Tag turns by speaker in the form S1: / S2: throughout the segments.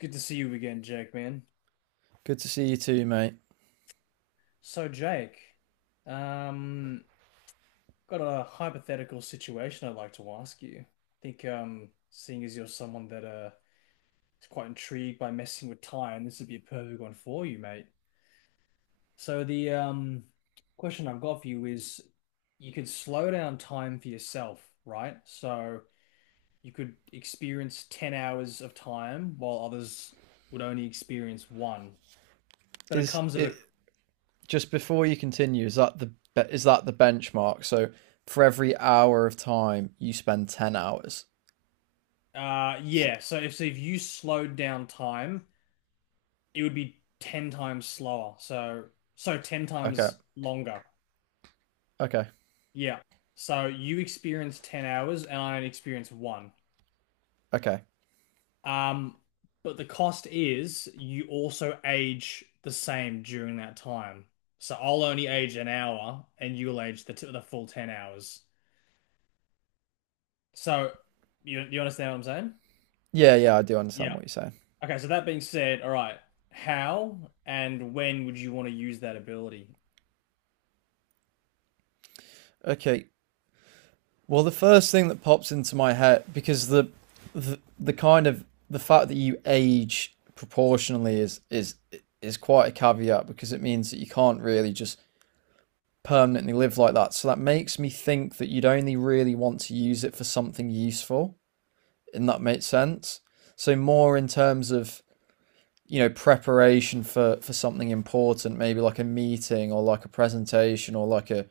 S1: Good to see you again, Jake, man.
S2: Good to see you too, mate.
S1: So, Jake, um, got a hypothetical situation I'd like to ask you. I think, seeing as you're someone that is quite intrigued by messing with time, this would be a perfect one for you, mate. So, the question I've got for you is, you could slow down time for yourself, right? So you could experience 10 hours of time while others would only experience one. But it
S2: Is
S1: comes at a
S2: it just before you continue? Is that the benchmark? So for every hour of time, you spend 10 hours. So-
S1: Yeah. So if you slowed down time, it would be ten times slower. So ten
S2: okay,
S1: times longer.
S2: okay,
S1: Yeah. So you experience 10 hours, and I only experience one.
S2: okay.
S1: Um, but the cost is you also age the same during that time. So I'll only age an hour, and you'll age the full 10 hours. So you understand what I'm saying?
S2: Yeah, I do understand
S1: Yeah.
S2: what you're saying.
S1: Okay, so that being said, all right, how and when would you want to use that ability?
S2: Okay. Well, the first thing that pops into my head, because the kind of the fact that you age proportionally is is quite a caveat, because it means that you can't really just permanently live like that. So that makes me think that you'd only really want to use it for something useful, and that makes sense. So more in terms of preparation for something important, maybe like a meeting or like a presentation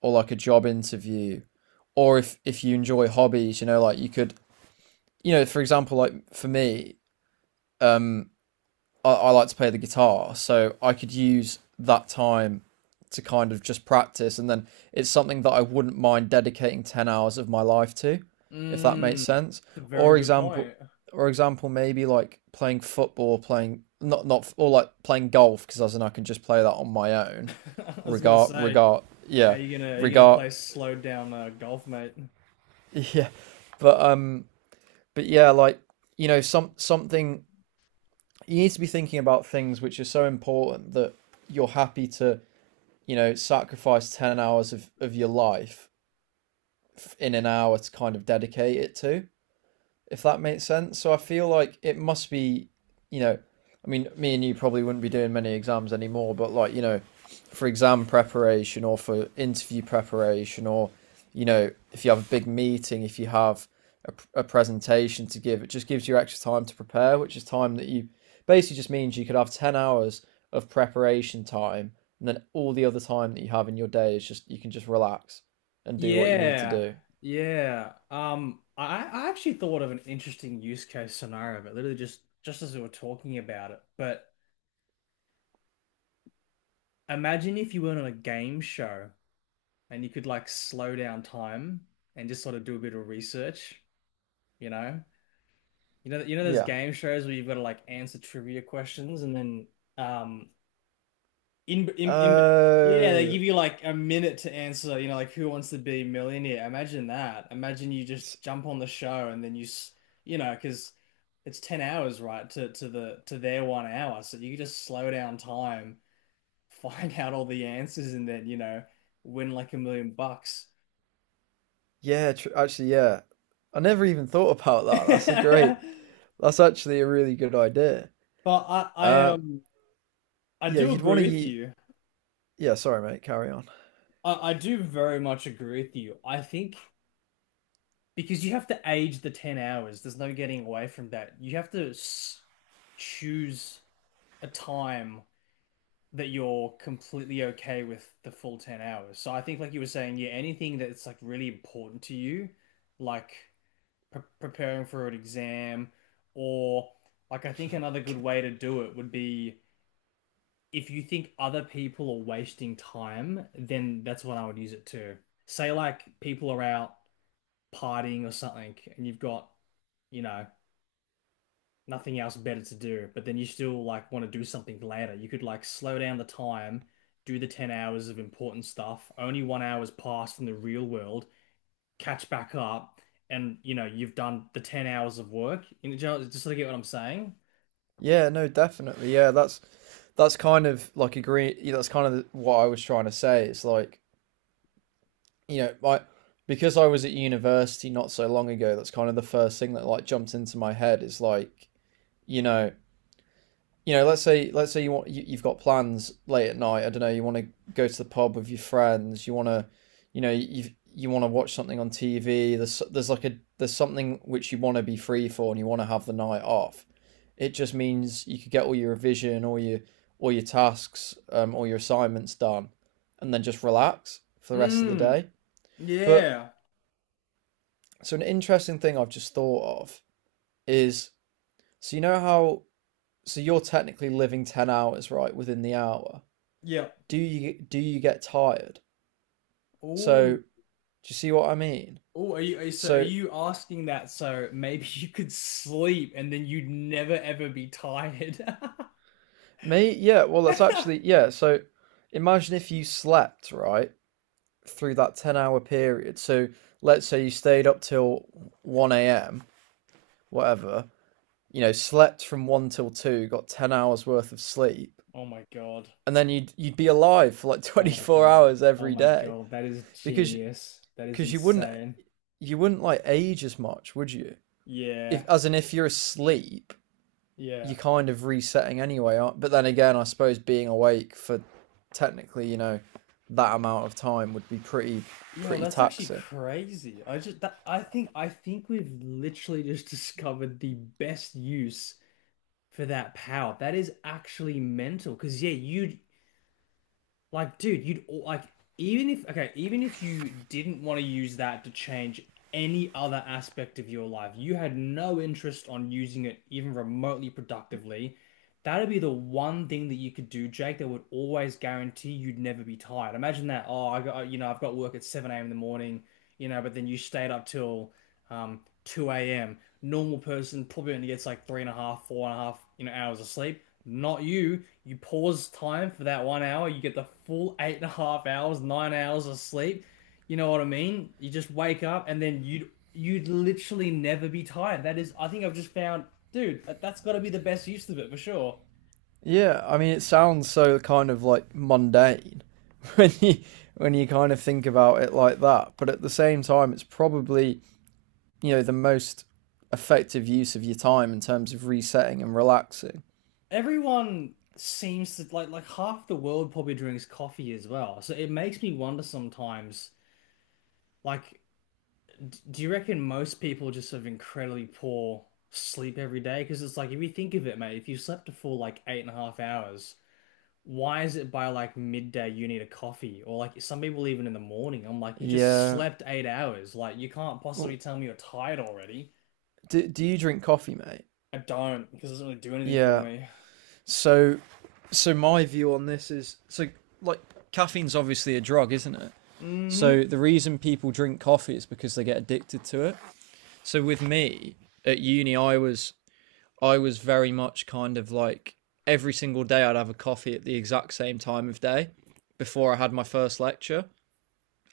S2: or like a job interview, or if you enjoy hobbies, you know, like you could, for example, like for me, I like to play the guitar, so I could use that time to kind of just practice, and then it's something that I wouldn't mind dedicating 10 hours of my life to, if that makes
S1: Mm,
S2: sense.
S1: that's a very
S2: Or
S1: good
S2: example,
S1: point.
S2: or example, maybe like playing football, playing not not or like playing golf, because as in I can just play that on my own.
S1: I was gonna say,
S2: Yeah,
S1: are you gonna
S2: regard,
S1: play slowed down golf, mate?
S2: yeah, but um, but yeah, like, you know, something you need to be thinking about, things which are so important that you're happy to, you know, sacrifice 10 hours of your life in an hour to kind of dedicate it to, if that makes sense. So I feel like it must be, you know. I mean, me and you probably wouldn't be doing many exams anymore, but like, you know, for exam preparation or for interview preparation, or, you know, if you have a big meeting, if you have a presentation to give, it just gives you extra time to prepare, which is time that you, basically, just means you could have 10 hours of preparation time, and then all the other time that you have in your day is just, you can just relax and do what you need to
S1: Yeah,
S2: do.
S1: yeah. I actually thought of an interesting use case scenario, but literally just as we were talking about it. But imagine if you weren't on a game show and you could like slow down time and just sort of do a bit of research, you know? You know, you know those
S2: Yeah.
S1: game shows where you've got to like answer trivia questions and then um in in in bet- yeah, they
S2: Oh,
S1: give you like a minute to answer, you know, like who wants to be a millionaire? Imagine that. Imagine you
S2: it's
S1: just jump on the show and then you know, because it's 10 hours, right, to their 1 hour. So you just slow down time, find out all the answers and then, you know, win like a million bucks.
S2: Yeah, tr actually, yeah, I never even thought about that. That's actually a really good idea.
S1: But I I
S2: Uh,
S1: um I
S2: yeah,
S1: do
S2: you'd want to
S1: agree with
S2: eat.
S1: you.
S2: Yeah, sorry, mate, carry on.
S1: I do very much agree with you. I think because you have to age the 10 hours, there's no getting away from that. You have to s choose a time that you're completely okay with the full 10 hours. So I think, like you were saying, yeah, anything that's like really important to you, like preparing for an exam, or like I think another good
S2: Okay.
S1: way to do it would be if you think other people are wasting time, then that's what I would use it to. Say like people are out partying or something and you've got, you know, nothing else better to do, but then you still like want to do something later. You could like slow down the time, do the 10 hours of important stuff, only 1 hour's passed in the real world, catch back up, and you know, you've done the 10 hours of work. You know, just so you get what I'm saying?
S2: Yeah, no, definitely. Yeah, that's kind of like, agree. Yeah, that's kind of what I was trying to say. It's like, you know, like, because I was at university not so long ago, that's kind of the first thing that like jumped into my head, is like, you know, let's say you want, you've got plans late at night. I don't know. You want to go to the pub with your friends. You want to, you know, you want to watch something on TV. There's like a, there's something which you want to be free for, and you want to have the night off. It just means you could get all your revision, all your tasks, all your assignments done, and then just relax for the rest of the
S1: Mm,
S2: day. But
S1: yeah.
S2: so an interesting thing I've just thought of is, so you know how, so you're technically living 10 hours right within the hour,
S1: Yeah.
S2: do you get tired?
S1: Oh,
S2: So do you see what I mean?
S1: oh, are
S2: So
S1: you asking that so maybe you could sleep and then you'd never ever be tired?
S2: well, that's actually, yeah, so imagine if you slept, right, through that 10-hour period. So let's say you stayed up till 1 a.m., whatever, you know, slept from 1 till 2, got 10 hours worth of sleep,
S1: Oh my God.
S2: and then you'd be alive for like
S1: Oh my
S2: 24
S1: God.
S2: hours
S1: Oh
S2: every
S1: my
S2: day,
S1: God. That is
S2: because
S1: genius. That is
S2: because you wouldn't
S1: insane.
S2: you wouldn't like age as much, would you? If,
S1: Yeah.
S2: as in, if you're asleep,
S1: Yeah.
S2: you're kind of resetting anyway. But then again, I suppose being awake for, technically, you know, that amount of time would be
S1: Yo,
S2: pretty
S1: that's actually
S2: taxing.
S1: crazy. I just that I think we've literally just discovered the best use for that power. That is actually mental. Because yeah, you like, dude, like even if okay, even if you didn't want to use that to change any other aspect of your life, you had no interest on using it even remotely productively. That'd be the one thing that you could do, Jake, that would always guarantee you'd never be tired. Imagine that. Oh, you know, I've got work at 7 a.m. in the morning, you know, but then you stayed up till 2 a.m. Normal person probably only gets like three and a half, four and a half, you know, hours of sleep. Not you. You pause time for that 1 hour. You get the full eight and a half hours, 9 hours of sleep. You know what I mean? You just wake up and then you'd literally never be tired. That is, I think I've just found, dude, that's got to be the best use of it for sure.
S2: Yeah, I mean, it sounds so kind of like mundane when you, when you kind of think about it like that. But at the same time, it's probably, you know, the most effective use of your time in terms of resetting and relaxing.
S1: Everyone seems to like half the world probably drinks coffee as well. So it makes me wonder sometimes, like. Do you reckon most people just have incredibly poor sleep every day? Because it's like, if you think of it, mate, if you slept a full like eight and a half hours, why is it by like midday you need a coffee? Or like some people even in the morning, I'm like, you just
S2: Yeah.
S1: slept 8 hours. Like, you can't possibly
S2: Oh,
S1: tell me you're tired already.
S2: Do you drink coffee, mate?
S1: I don't, because it doesn't really do anything for
S2: Yeah.
S1: me.
S2: So, so, my view on this is, so, like, caffeine's obviously a drug, isn't it?
S1: Mm-hmm.
S2: So the reason people drink coffee is because they get addicted to it. So with me at uni, I was very much kind of like every single day I'd have a coffee at the exact same time of day before I had my first lecture,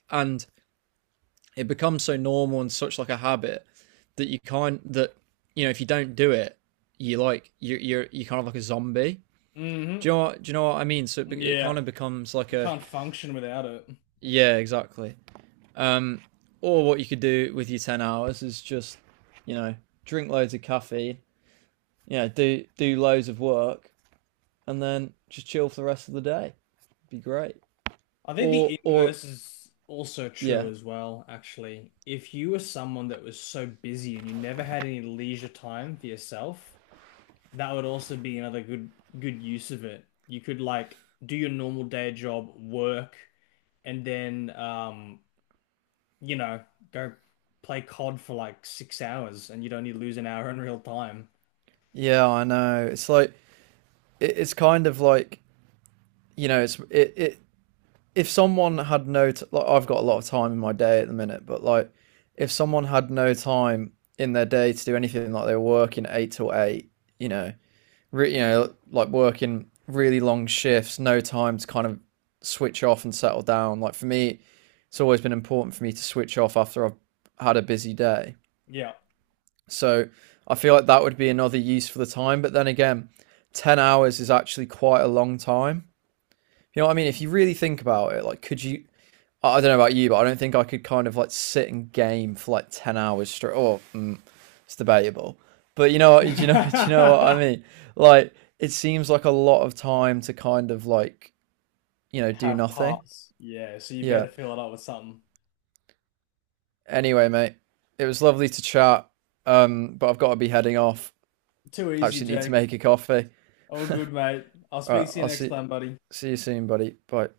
S2: and it becomes so normal and such like a habit, that you can't that you know if you don't do it, you kind of like a zombie.
S1: Mm-hmm.
S2: Do you know what I mean? So it
S1: Yeah.
S2: kind of becomes like
S1: You
S2: a,
S1: can't function without it.
S2: yeah, exactly. Um, or what you could do with your 10 hours is just, you know, drink loads of caffeine, yeah, do loads of work, and then just chill for the rest of the day. It'd be great.
S1: I think
S2: Or
S1: the
S2: or
S1: inverse is also true
S2: yeah,
S1: as well, actually. If you were someone that was so busy and you never had any leisure time for yourself, that would also be another good use of it. You could like do your normal day job, work, and then you know, go play COD for like 6 hours and you'd only lose an hour in real time.
S2: yeah, I know. It's like, it's kind of like, you know, it, if someone had no t- like, I've got a lot of time in my day at the minute, but like, if someone had no time in their day to do anything, like they were working eight till eight, you know, you know, like working really long shifts, no time to kind of switch off and settle down. Like for me, it's always been important for me to switch off after I've had a busy day.
S1: Yeah.
S2: So I feel like that would be another use for the time. But then again, 10 hours is actually quite a long time. You know what I mean? If you really think about it, like, could you, I don't know about you, but I don't think I could kind of like sit and game for like 10 hours straight. It's debatable, but you know, you know what I mean? Like, it seems like a lot of time to kind of like, you know, do
S1: Have
S2: nothing.
S1: pass. Yeah, so you
S2: Yeah.
S1: better fill it up with something.
S2: Anyway, mate, it was lovely to chat. But I've got to be heading off.
S1: Too easy,
S2: Actually, need to
S1: Jake.
S2: make a coffee.
S1: All good, mate. I'll
S2: All
S1: speak
S2: right,
S1: to you
S2: I'll
S1: next time, buddy.
S2: see you soon, buddy. Bye.